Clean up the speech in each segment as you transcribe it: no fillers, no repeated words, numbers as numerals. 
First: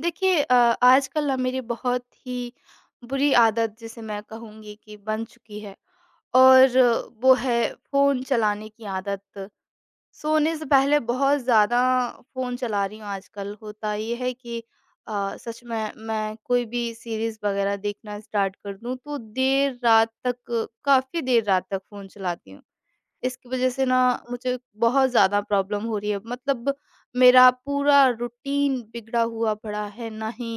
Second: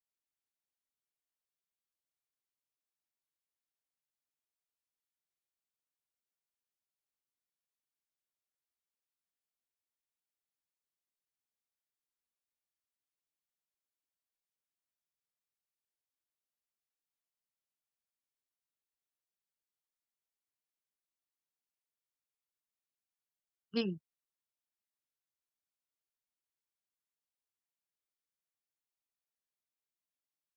देखिए, आजकल ना मेरी बहुत ही बुरी आदत जिसे मैं कहूँगी कि बन चुकी है और वो है फ़ोन चलाने की आदत। सोने से पहले बहुत ज़्यादा फ़ोन चला रही हूँ आजकल। होता ये है कि सच में मैं कोई भी सीरीज़ वग़ैरह देखना स्टार्ट कर दूँ तो देर रात तक काफ़ी देर रात तक फ़ोन चलाती हूँ। इसकी वजह से ना जी, मुझे बहुत ज़्यादा प्रॉब्लम हो रही है। मतलब मेरा पूरा रूटीन बिगड़ा हुआ पड़ा है, ना ही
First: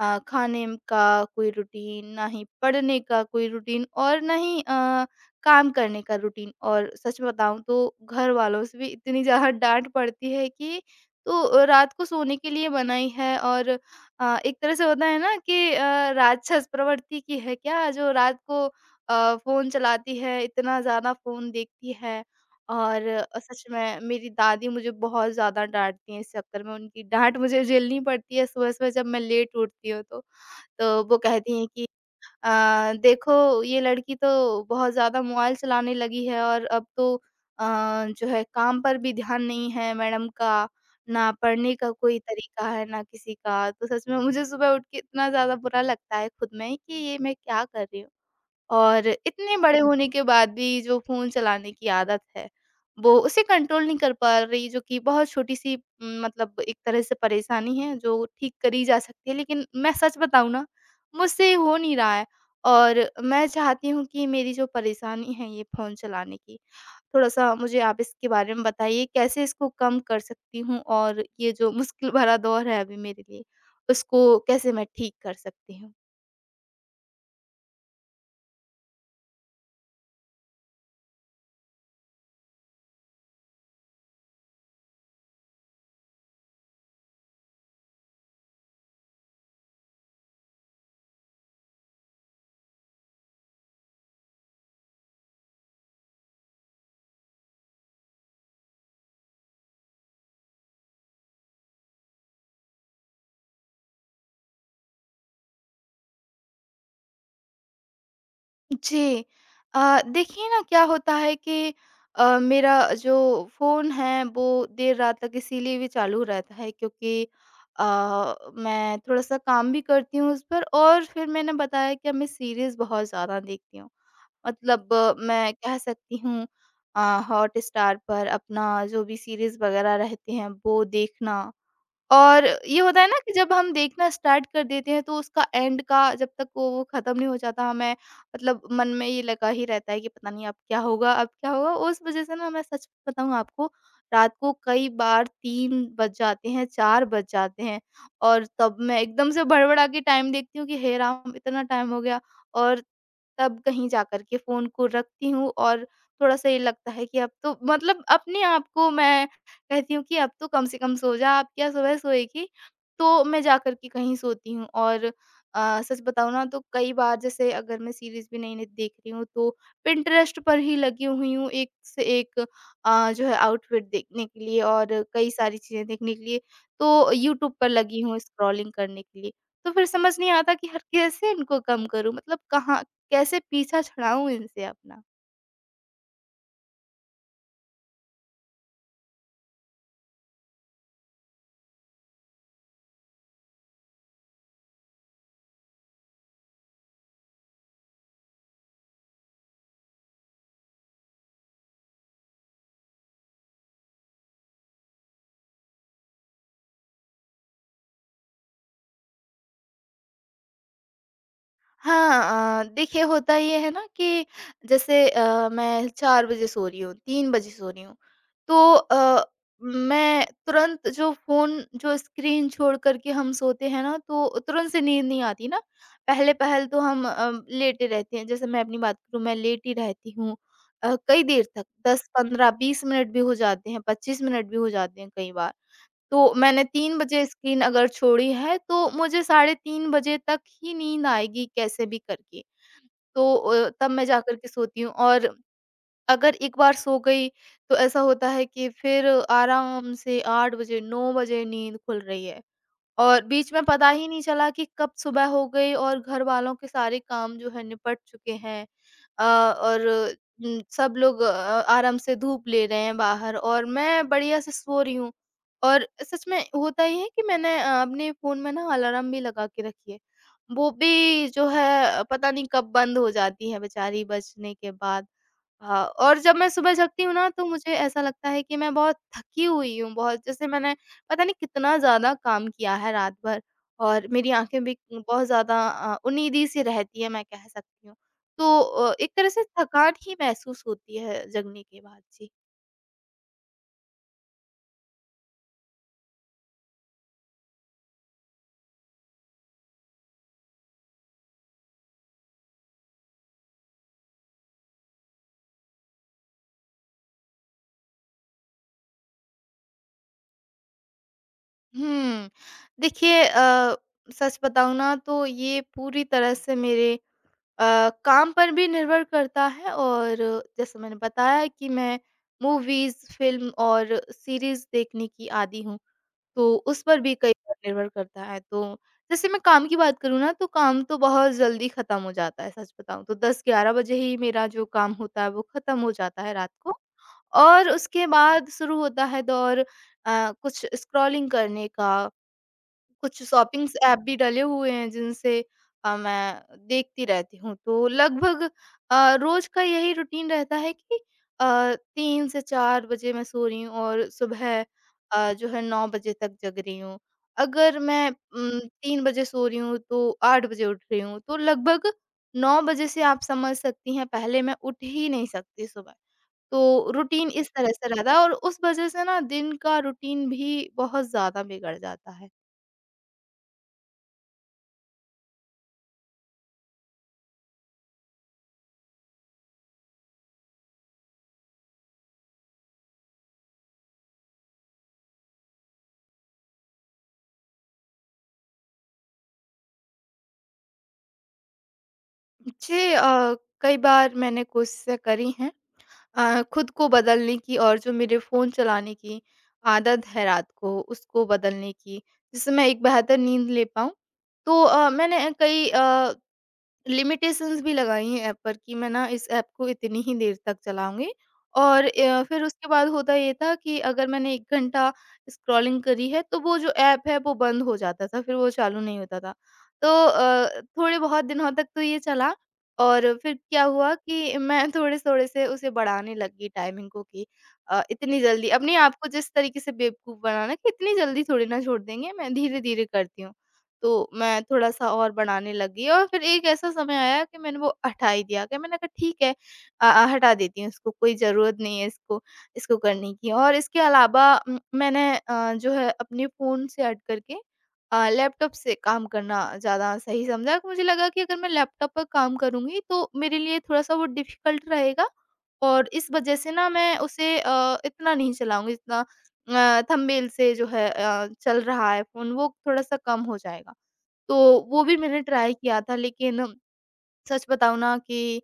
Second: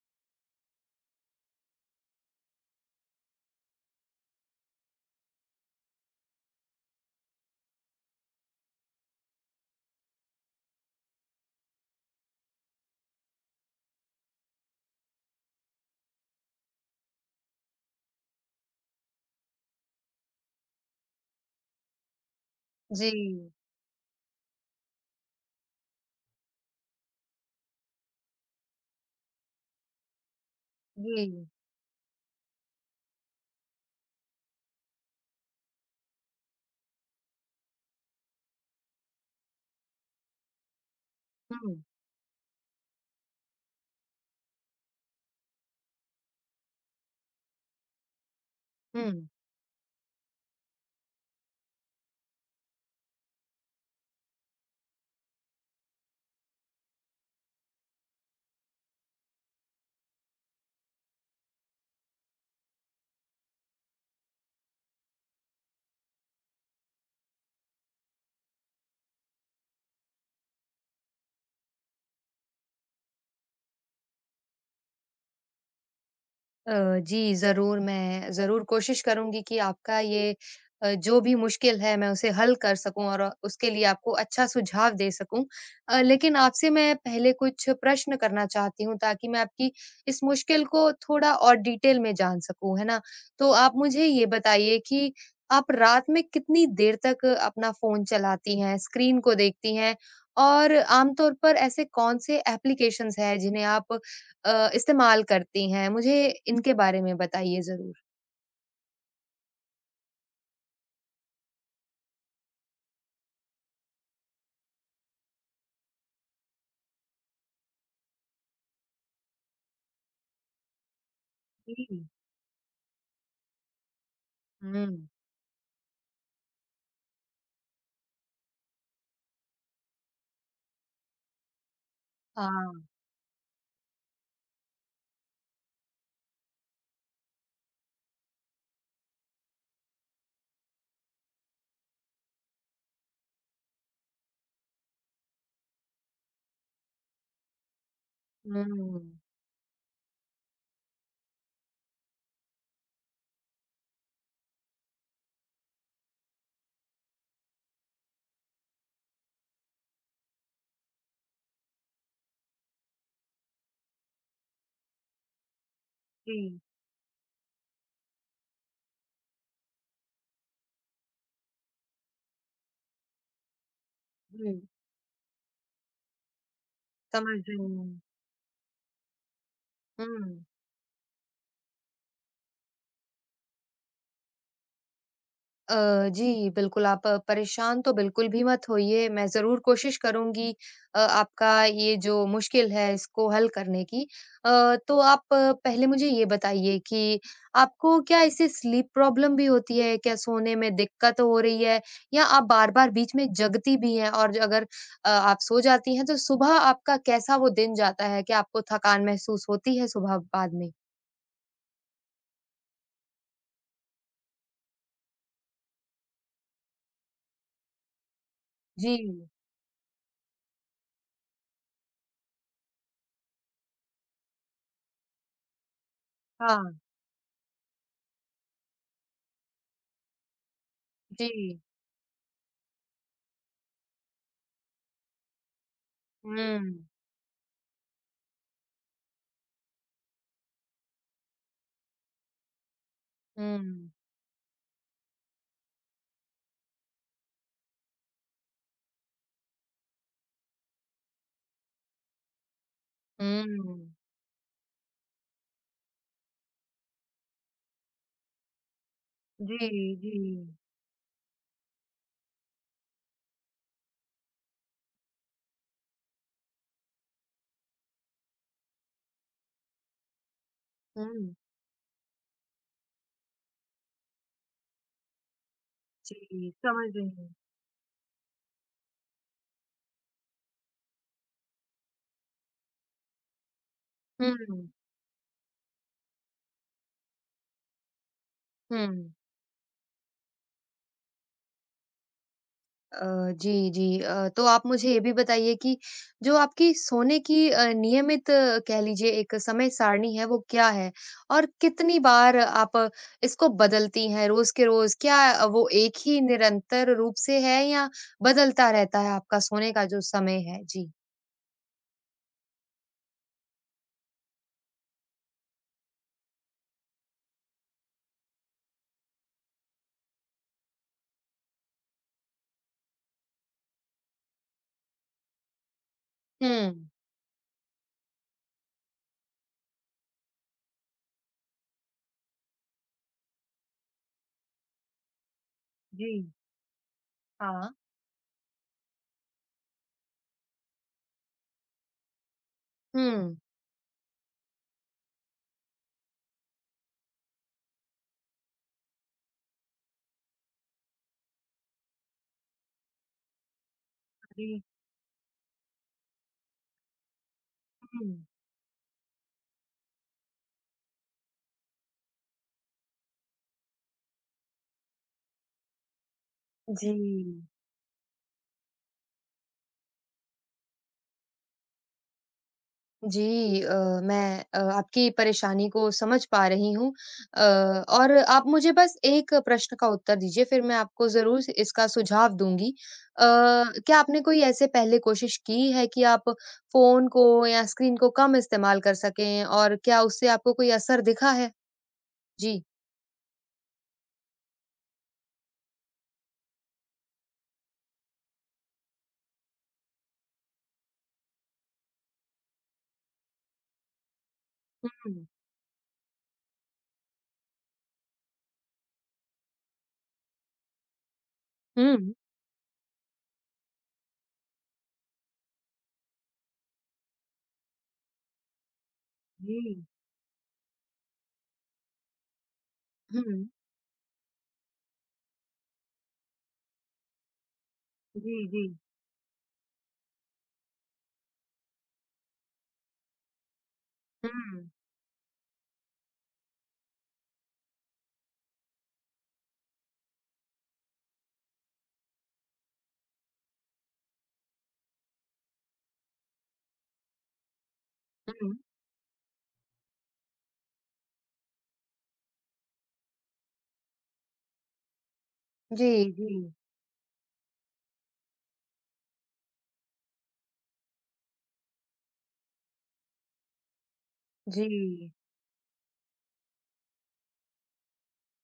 खाने का कोई रूटीन, ना ही पढ़ने का कोई रूटीन और ना ही काम करने का रूटीन। और सच बताऊं तो घर वालों से भी इतनी ज़्यादा डांट पड़ती है कि तो रात को सोने के लिए बनाई है। और एक तरह से होता है ना कि राक्षस प्रवृत्ति की है क्या जो रात को फ़ोन चलाती है, इतना ज़्यादा फ़ोन देखती है। और जी, अ, सच में मेरी दादी मुझे बहुत ज़्यादा डाँटती हैं इस चक्कर में, उनकी डाँट मुझे झेलनी पड़ती है सुबह-सुबह जब मैं लेट उठती हूँ तो। तो वो जी। कहती हैं कि "देखो ये लड़की तो बहुत ज़्यादा मोबाइल चलाने लगी है और अब तो अ, जो है काम पर भी ध्यान नहीं है मैडम का, ना पढ़ने हुँ, का कोई तरीका है, ना किसी का।" तो सच में मुझे सुबह उठ के इतना ज़्यादा बुरा लगता है खुद में ही कि ये मैं क्या कर रही हूँ। और हुँ। इतने बड़े होने के बाद भी जो फ़ोन चलाने की आदत है, वो उसे कंट्रोल नहीं कर पा रही, जो कि बहुत छोटी-सी, मतलब एक तरह से परेशानी है, जो ठीक करी जा सकती है। लेकिन मैं सच बताऊँ ना, मुझसे हो नहीं रहा है और मैं चाहती हूँ कि मेरी जो परेशानी है ये फ़ोन चलाने की, थोड़ा-सा मुझे आप इसके बारे में बताइए, कैसे इसको कम कर सकती हूँ और ये जो मुश्किल भरा दौर है अभी मेरे लिए, उसको कैसे मैं ठीक कर सकती हूँ? अ, जी, ज़रूर, मैं ज़रूर कोशिश करूँगी कि आपका ये जो भी मुश्किल है, मैं उसे हल कर सकूँ और उसके लिए आपको अच्छा सुझाव दे सकूँ। लेकिन आपसे मैं पहले कुछ प्रश्न करना चाहती हूँ, ताकि मैं आपकी इस मुश्किल को थोड़ा और डिटेल में जान सकूँ, है ना? तो आप मुझे ये बताइए कि आप रात में कितनी देर तक अपना फ़ोन चलाती हैं, स्क्रीन को देखती हैं? और आम तौर पर ऐसे कौन से एप्लीकेशंस हैं, जिन्हें आप इस्तेमाल करती हैं? मुझे इनके बारे में बताइए ज़रूर। जी। देखिए ना क्या होता है कि मेरा जो फ़ोन है वो देर रात तक इसीलिए भी चालू रहता है क्योंकि अ, मैं थोड़ा-सा काम भी करती हूँ उस पर और फिर मैंने जी। बताया कि मैं सीरीज़ बहुत ज़्यादा देखती हूँ। हुँ। मतलब, मैं कह सकती हूँ अ, हॉटस्टार पर अपना जो भी सीरीज़ वग़ैरह रहते हैं वो देखना। और ये हाँ। होता है ना कि जब हम देखना स्टार्ट कर देते हैं तो उसका एंड का जब तक वो खत्म नहीं हो जाता हमें, मतलब मन में ये लगा ही रहता है कि पता नहीं अब क्या होगा, अब क्या होगा। उस वजह से ना मैं सच बताऊं आपको रात को कई बार तीन बज जाते हैं, चार बज जाते हैं और तब मैं हुँ। एकदम से भड़बड़ा के टाइम देखती हूँ कि हे राम इतना टाइम हो गया। और तब कहीं जाकर के फ़ोन को रखती हूँ और थोड़ा-सा ये लगता है कि अब तो, मतलब अपने आप को मैं कहती हूँ कि अब तो कम से कम सो जा, अब क्या सुबह सोएगी? तो मैं जाकर के कहीं सोती हूँ और, सच बताऊँ ना तो जी, कई बार जैसे अगर मैं सीरीज़ भी नई-नई देख रही हूँ तो पिंटरेस्ट पर ही लगी हुई हूँ एक से एक, जो है आउटफिट देखने के जी। लिए और कई सारी चीज़ें देखने के लिए, तो समझ यूट्यूब रही पर लगी हूँ। हूँ स्क्रॉलिंग करने के लिए। तो फिर समझ नहीं हुँ। आता कि हर कैसे इनको कम करूँ? मतलब कहाँ कैसे पीछा छुड़ाऊँ इनसे अपना? जी, बिल्कुल, आप परेशान तो बिल्कुल भी मत होइए, मैं ज़रूर कोशिश करूँगी आपका ये जो मुश्किल है, इसको हल करने की। तो आप पहले मुझे ये बताइए कि आपको क्या इससे स्लीप प्रॉब्लम भी होती है? क्या सोने में दिक्कत हो रही है? या आप बार-बार बीच में जगती भी हैं? और अगर आप सो जाती हैं, तो सुबह आपका कैसा वो दिन जाता है? क्या आपको थकान महसूस होती है सुबह बाद में? हाँ, देखिए होता ये है ना कि जैसे, मैं 4 बजे सो रही हूँ, 3 बजे सो रही हूँ, तो जी, मैं तुरंत जो फ़ोन जो स्क्रीन छोड़ कर के हम सोते हैं ना, तो तुरंत से नींद नहीं आती ना। पहले-पहल हाँ, तो हम, लेटे रहते हैं, जैसे मैं अपनी बात करूँ मैं लेटी रहती हूँ, कई देर जी। तक 10, 15, 20 मिनट भी हो जाते हैं, 25 मिनट भी हो जाते हैं कई बार। तो हुँ, मैंने 3 बजे स्क्रीन अगर छोड़ी है, तो मुझे साढ़े 3 बजे तक ही नींद आएगी कैसे भी करके। तो हुँ, तब मैं जाकर के सोती हूँ और अगर एक बार सो गई, तो ऐसा होता है कि फिर आराम से 8 बजे, 9 बजे नींद खुल रही है। और बीच में पता हुँ। ही नहीं चला कि कब सुबह हो गई और घरवालों के सारे काम जो है निपट चुके हैं। जी, और जी। उम, सब लोग, आराम से धूप ले रहे हैं बाहर और मैं बढ़िया से सो रही हूँ। और सच में होता ये है कि मैंने, अपने फ़ोन में ना अलार्म भी लगा के रखी है। वो भी हुँ, जो है पता नहीं कब बंद हो जाती है बेचारी बजने के बाद। हाँ, और जब मैं जी, सुबह समझ जगती रही हूँ ना हूँ। तो मुझे ऐसा लगता है कि मैं बहुत थकी हुई हूँ, बहुत, जैसे मैंने पता नहीं कितना ज़्यादा काम किया है रात भर। और मेरी आँखें हुँ, भी बहुत ज़्यादा, उन्नीदी सी रहती है मैं कह सकती हूँ। तो, एक हुँ। तरह से थकान ही महसूस होती है जगने के बाद। जी। जी, जी। तो आप मुझे ये भी बताइए कि जो आपकी सोने की नियमित कह लीजिए एक समय सारणी है, वो क्या है? और कितनी बार आप इसको बदलती हैं रोज़ के रोज़? क्या वो एक ही निरंतर रूप से है या बदलता रहता है आपका सोने का जो समय है? जी। हुँ। देखिए, सच बताऊँ ना तो ये पूरी तरह से मेरे, काम पर भी निर्भर करता है और जैसे मैंने बताया कि मैं मूवीज़, फ़िल्म और सीरीज़ देखने की आदी हूँ, तो उस हुँ। पर भी कई बार निर्भर करता है। तो जैसे मैं काम की बात करूँ ना, तो काम तो बहुत जल्दी ख़त्म हो जाता है, सच बताऊँ तो 10-11 बजे ही मेरा जो काम होता है, वो ख़त्म हो जाता जी, है रात को। और हाँ। उसके बाद शुरू होता है दौर, कुछ स्क्रॉलिंग करने का, कुछ हुँ। शॉपिंग्स ऐप भी डले हुए हैं जिनसे, मैं देखती रहती हूँ। तो लगभग, रोज़ का यही रूटीन रहता है कि, 3 से 4 बजे मैं सो रही हूँ और जी, सुबह, जो है 9 बजे तक जग रही हूँ। अगर मैं हुँ। उम, 3 बजे सो रही हूँ तो 8 बजे उठ रही हूँ, तो लगभग 9 बजे से आप समझ सकती हैं पहले मैं उठ ही नहीं सकती सुबह। तो जी। रूटीन इस तरह से रहता है और उस वज़ह से ना दिन का रूटीन भी बहुत ज़्यादा बिगड़ जाता है। जी। अ, मैं आपकी परेशानी को समझ पा रही हूँ और आप मुझे बस एक प्रश्न का उत्तर दीजिए फिर मैं आपको ज़रूर से इसका सुझाव दूँगी। अ, क्या आपने कोई ऐसे पहले कोशिश की है कि आप फ़ोन को या स्क्रीन को कम इस्तेमाल कर सकें और क्या उससे आपको कोई असर दिखा है? जी। जी, कई बार मैंने कोशिशें करी हैं, खुद को बदलने की और जो मेरे फ़ोन चलाने की आदत है रात को, उसको बदलने की, जिससे मैं एक बेहतर नींद ले पाऊँ। तो अ, हुँ। मैंने कई अ लिमिटेशंस भी लगाई हैं ऐप पर कि मैं ना इस ऐप को इतनी ही देर तक चलाऊँगी और हुँ। अ, फिर उसके बाद होता ये था कि अगर मैंने 1 घंटा स्क्रॉलिंग करी है, तो वो जो ऐप है वो बंद हो जाता था, फिर वो चालू नहीं होता था। जी। तो, थोड़े बहुत दिनों तक तो ये चला और फिर हुँ। क्या हुआ कि मैं थोड़े-थोड़े से उसे बढ़ाने लग गई टाइमिंग को कि, इतनी जी, जल्दी जी। अपने आप को जिस तरीके से बेवकूफ़ बनाना कि इतनी जल्दी थोड़ी ना छोड़ देंगे, मैं धीरे-धीरे करती हूँ। तो मैं हुँ, थोड़ा-सा और बनाने लगी और फिर एक ऐसा समय आया कि मैंने वो हटा ही दिया कि मैंने कहा ठीक है हटा देती हूँ इसको, कोई ज़रूरत नहीं है इसको इसको करने की। और इसके अलावा, मैंने, जो है अपने फ़ोन से हट करके, लैपटॉप हुँ। से काम करना ज़्यादा सही समझा। मुझे लगा कि अगर मैं लैपटॉप पर काम करूँगी तो मेरे लिए थोड़ा-सा वो डिफ़िकल्ट रहेगा और जी। इस जी, वजह से जी। ना मैं उसे, इतना नहीं चलाऊँगी, जितना, थंबनेल से जो है, चल रहा है फ़ोन वो थोड़ा-सा कम हो जाएगा। तो जी। वो भी मैंने ट्राई किया था लेकिन सच बताऊँ ना कि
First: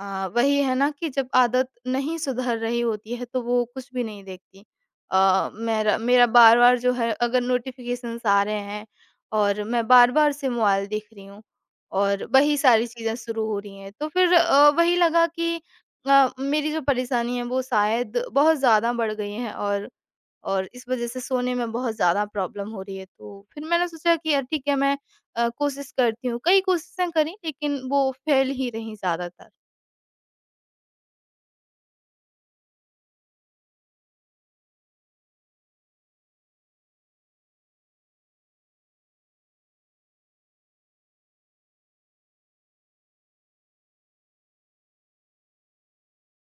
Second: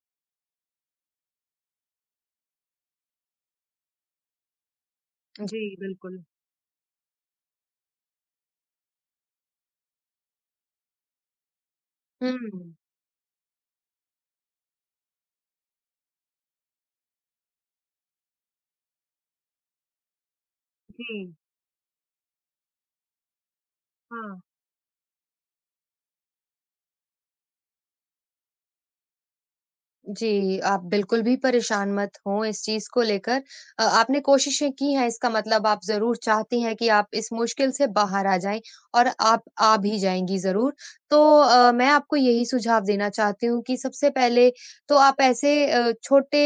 अ, वही है ना कि जब आदत नहीं सुधर रही होती है तो वो कुछ भी नहीं देखती। जी, मेरा बिल्कुल। मेरा बार-बार जो है, अगर नोटिफ़िकेशंस आ रहे हैं और मैं बार-बार से मोबाइल देख रही हूँ और वही हुँ। सारी चीज़ें शुरू हो रही हैं। तो फिर, वही लगा कि, मेरी जो परेशानी है वो शायद बहुत ज़्यादा बढ़ गई है और इस वज़ह से जी, सोने में बहुत ज़्यादा प्रॉब्लम हो रही है। तो फिर मैंने सोचा कि हाँ। यार ठीक है मैं, कोशिश करती हूँ। कई कोशिशें करी लेकिन वो फ़ेल ही रहीं ज़्यादातर। जी, आप बिल्कुल भी परेशान मत हों इस चीज़ को लेकर। आपने कोशिशें की हैं, इसका मतलब आप ज़रूर चाहती हैं कि आप इस मुश्किल से बाहर आ जाएँ और आप आ भी जाएँगी ज़रूर। तो मैं आपको यही सुझाव देना चाहती हूँ कि सबसे पहले तो आप ऐसे छोटे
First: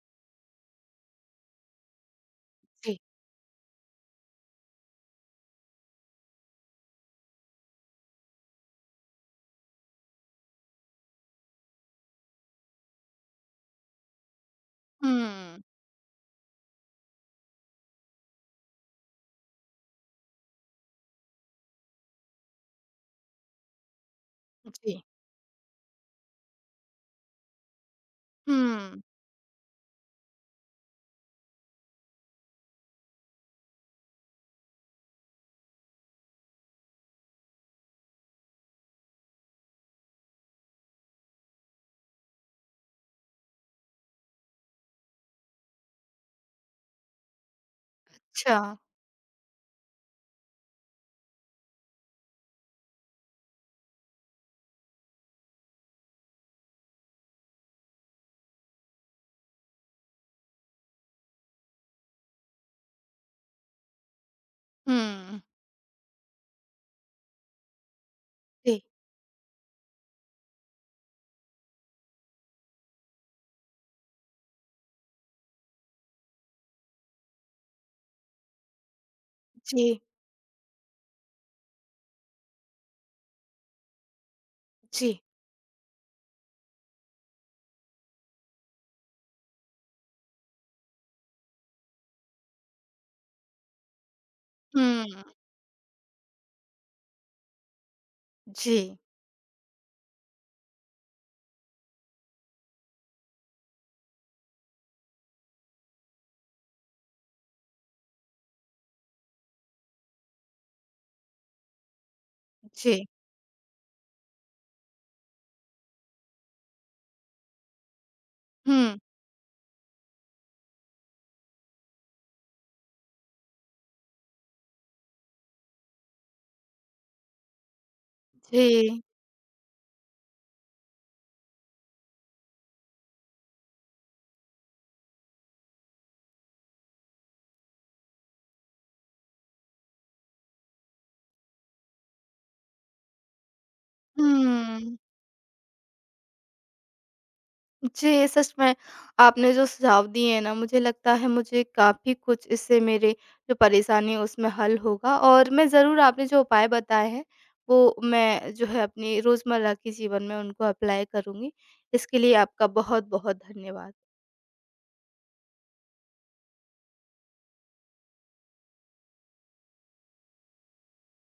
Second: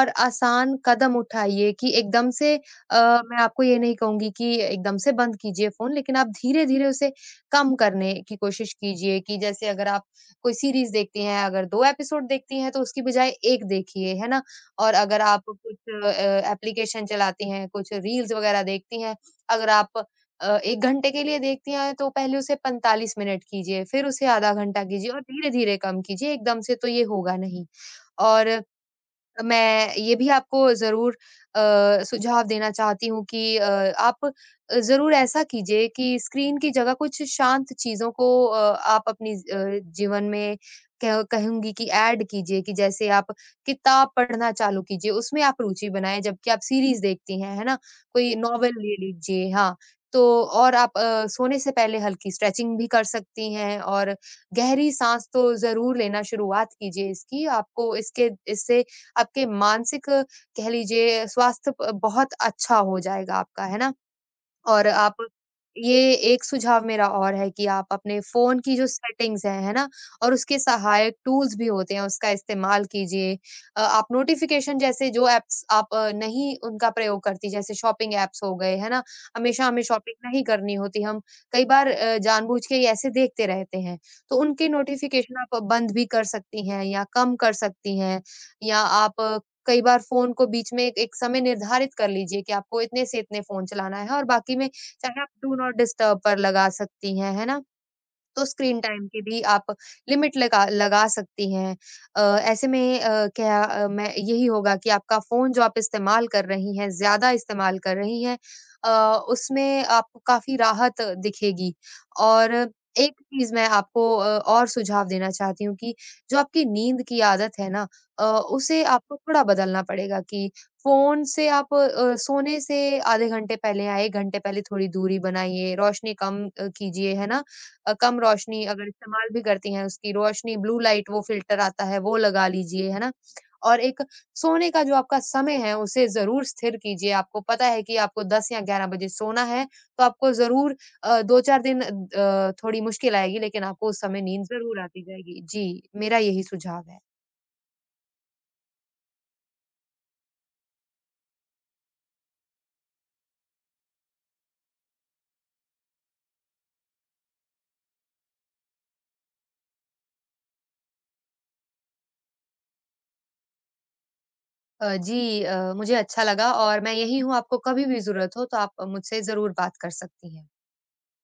और आसान कदम उठाइए कि एकदम से जी। मैं आपको ये नहीं कहूँगी कि एकदम से बंद कीजिए फ़ोन, लेकिन आप धीरे-धीरे उसे कम करने की कोशिश कीजिए कि जैसे अगर आप कोई सीरीज़ देखती हैं, अगर 2 एपिसोड देखती हैं, तो उसकी बजाय 1 देखिए, है ना? और अगर आप हुँ। कुछ एप्लीकेशन चलाती हैं, कुछ रील्स वगैरह देखती हैं, अगर आप 1 घंटे के लिए देखती हैं, तो पहले उसे 45 मिनट कीजिए, फिर उसे आधा घंटा जी। कीजिए और धीरे-धीरे कम कीजिए, एकदम से तो ये होगा नहीं। और हुँ। मैं ये भी आपको ज़रूर सुझाव देना चाहती हूँ कि आप ज़रूर ऐसा कीजिए कि स्क्रीन की जगह कुछ शांत चीज़ों को आप अपनी जीवन में कह कहूँगी कि ऐड कीजिए कि जैसे आप किताब पढ़ना चालू कीजिए, उसमें आप रुचि बनाएँ जबकि आप सीरीज़ देखती हैं, है ना? कोई अच्छा। नॉवल ले लीजिए हाँ, तो और आप सोने से पहले हल्की स्ट्रेचिंग भी कर सकती हैं और गहरी साँस तो ज़रूर लेना शुरुआत कीजिए इसकी, आपको इसके इससे आपके मानसिक कह लीजिए स्वास्थ्य प बहुत अच्छा हो जाएगा आपका, है ना? और आप हुँ। ये एक सुझाव मेरा और है कि आप अपने फ़ोन की जी, जो सेटिंग्स हैं, है ना? और उसके सहायक टूल्स भी होते हैं, उसका इस्तेमाल कीजिए। आप नोटिफ़िकेशन जैसे जो ऐप्स आप नहीं उनका प्रयोग करती, जैसे शॉपिंग ऐप्स हो गए, है ना? हमेशा हमें जी, शॉपिंग नहीं करनी होती, हम कई बार जानबूझ के ये ऐसे देखते रहते हैं, तो उनके जी। नोटिफ़िकेशन आप बंद भी कर सकती हैं या कम कर सकती हैं या आप कई बार फ़ोन को बीच में एक एक समय निर्धारित कर लीजिए कि आपको इतने से इतने फ़ोन चलाना है और बाकी में चाहे आप हुँ। डू नॉट डिस्टर्ब पर लगा सकती हैं, है ना? तो स्क्रीन जी, टाइम की भी आप लिमिट लगा लगा सकती हैं। अ, ऐसे में अ, क्या अ, मैं यही होगा कि आपका फ़ोन जो आप इस्तेमाल कर रही हैं, ज़्यादा इस्तेमाल कर रही हैं अ, उसमें आपको काफ़ी राहत दिखेगी। और जी। एक चीज़ मैं आपको और सुझाव देना चाहती हूँ कि जो आपकी नींद की आदत है ना उसे हुँ। आपको थोड़ा बदलना पड़ेगा कि फ़ोन से आप सोने से आधे घंटे पहले या 1 घंटे पहले थोड़ी दूरी बनाइए, रोशनी कम कीजिए, है ना? कम रोशनी अगर जी। इस्तेमाल भी करती हैं उसकी रोशनी ब्लू लाइट वो फ़िल्टर आता है वो लगा लीजिए, है ना? और एक सोने का जो आपका समय है उसे ज़रूर स्थिर कीजिए। आपको पता है कि आपको 10 या 11 बजे सोना है, तो आपको ज़रूर 2-4 दिन थोड़ी मुश्किल आएगी लेकिन आपको उस समय नींद ज़रूर हुँ। आती जाएगी। जी, मेरा यही सुझाव है। जी, सच में आपने जो सुझाव दिए हैं ना मुझे लगता है मुझे काफ़ी कुछ इससे मेरे जो परेशानी है उसमें हल होगा। और मैं ज़रूर आपने जो उपाय बताए हैं वो मैं जो है अपनी रोज़मर्रा के जीवन में उनको अप्लाई करूँगी। इसके लिए आपका बहुत-बहुत धन्यवाद। जी मुझे अच्छा लगा और मैं यहीं हूँ आपको कभी भी ज़रूरत हो तो आप मुझसे ज़रूर बात कर सकती हैं।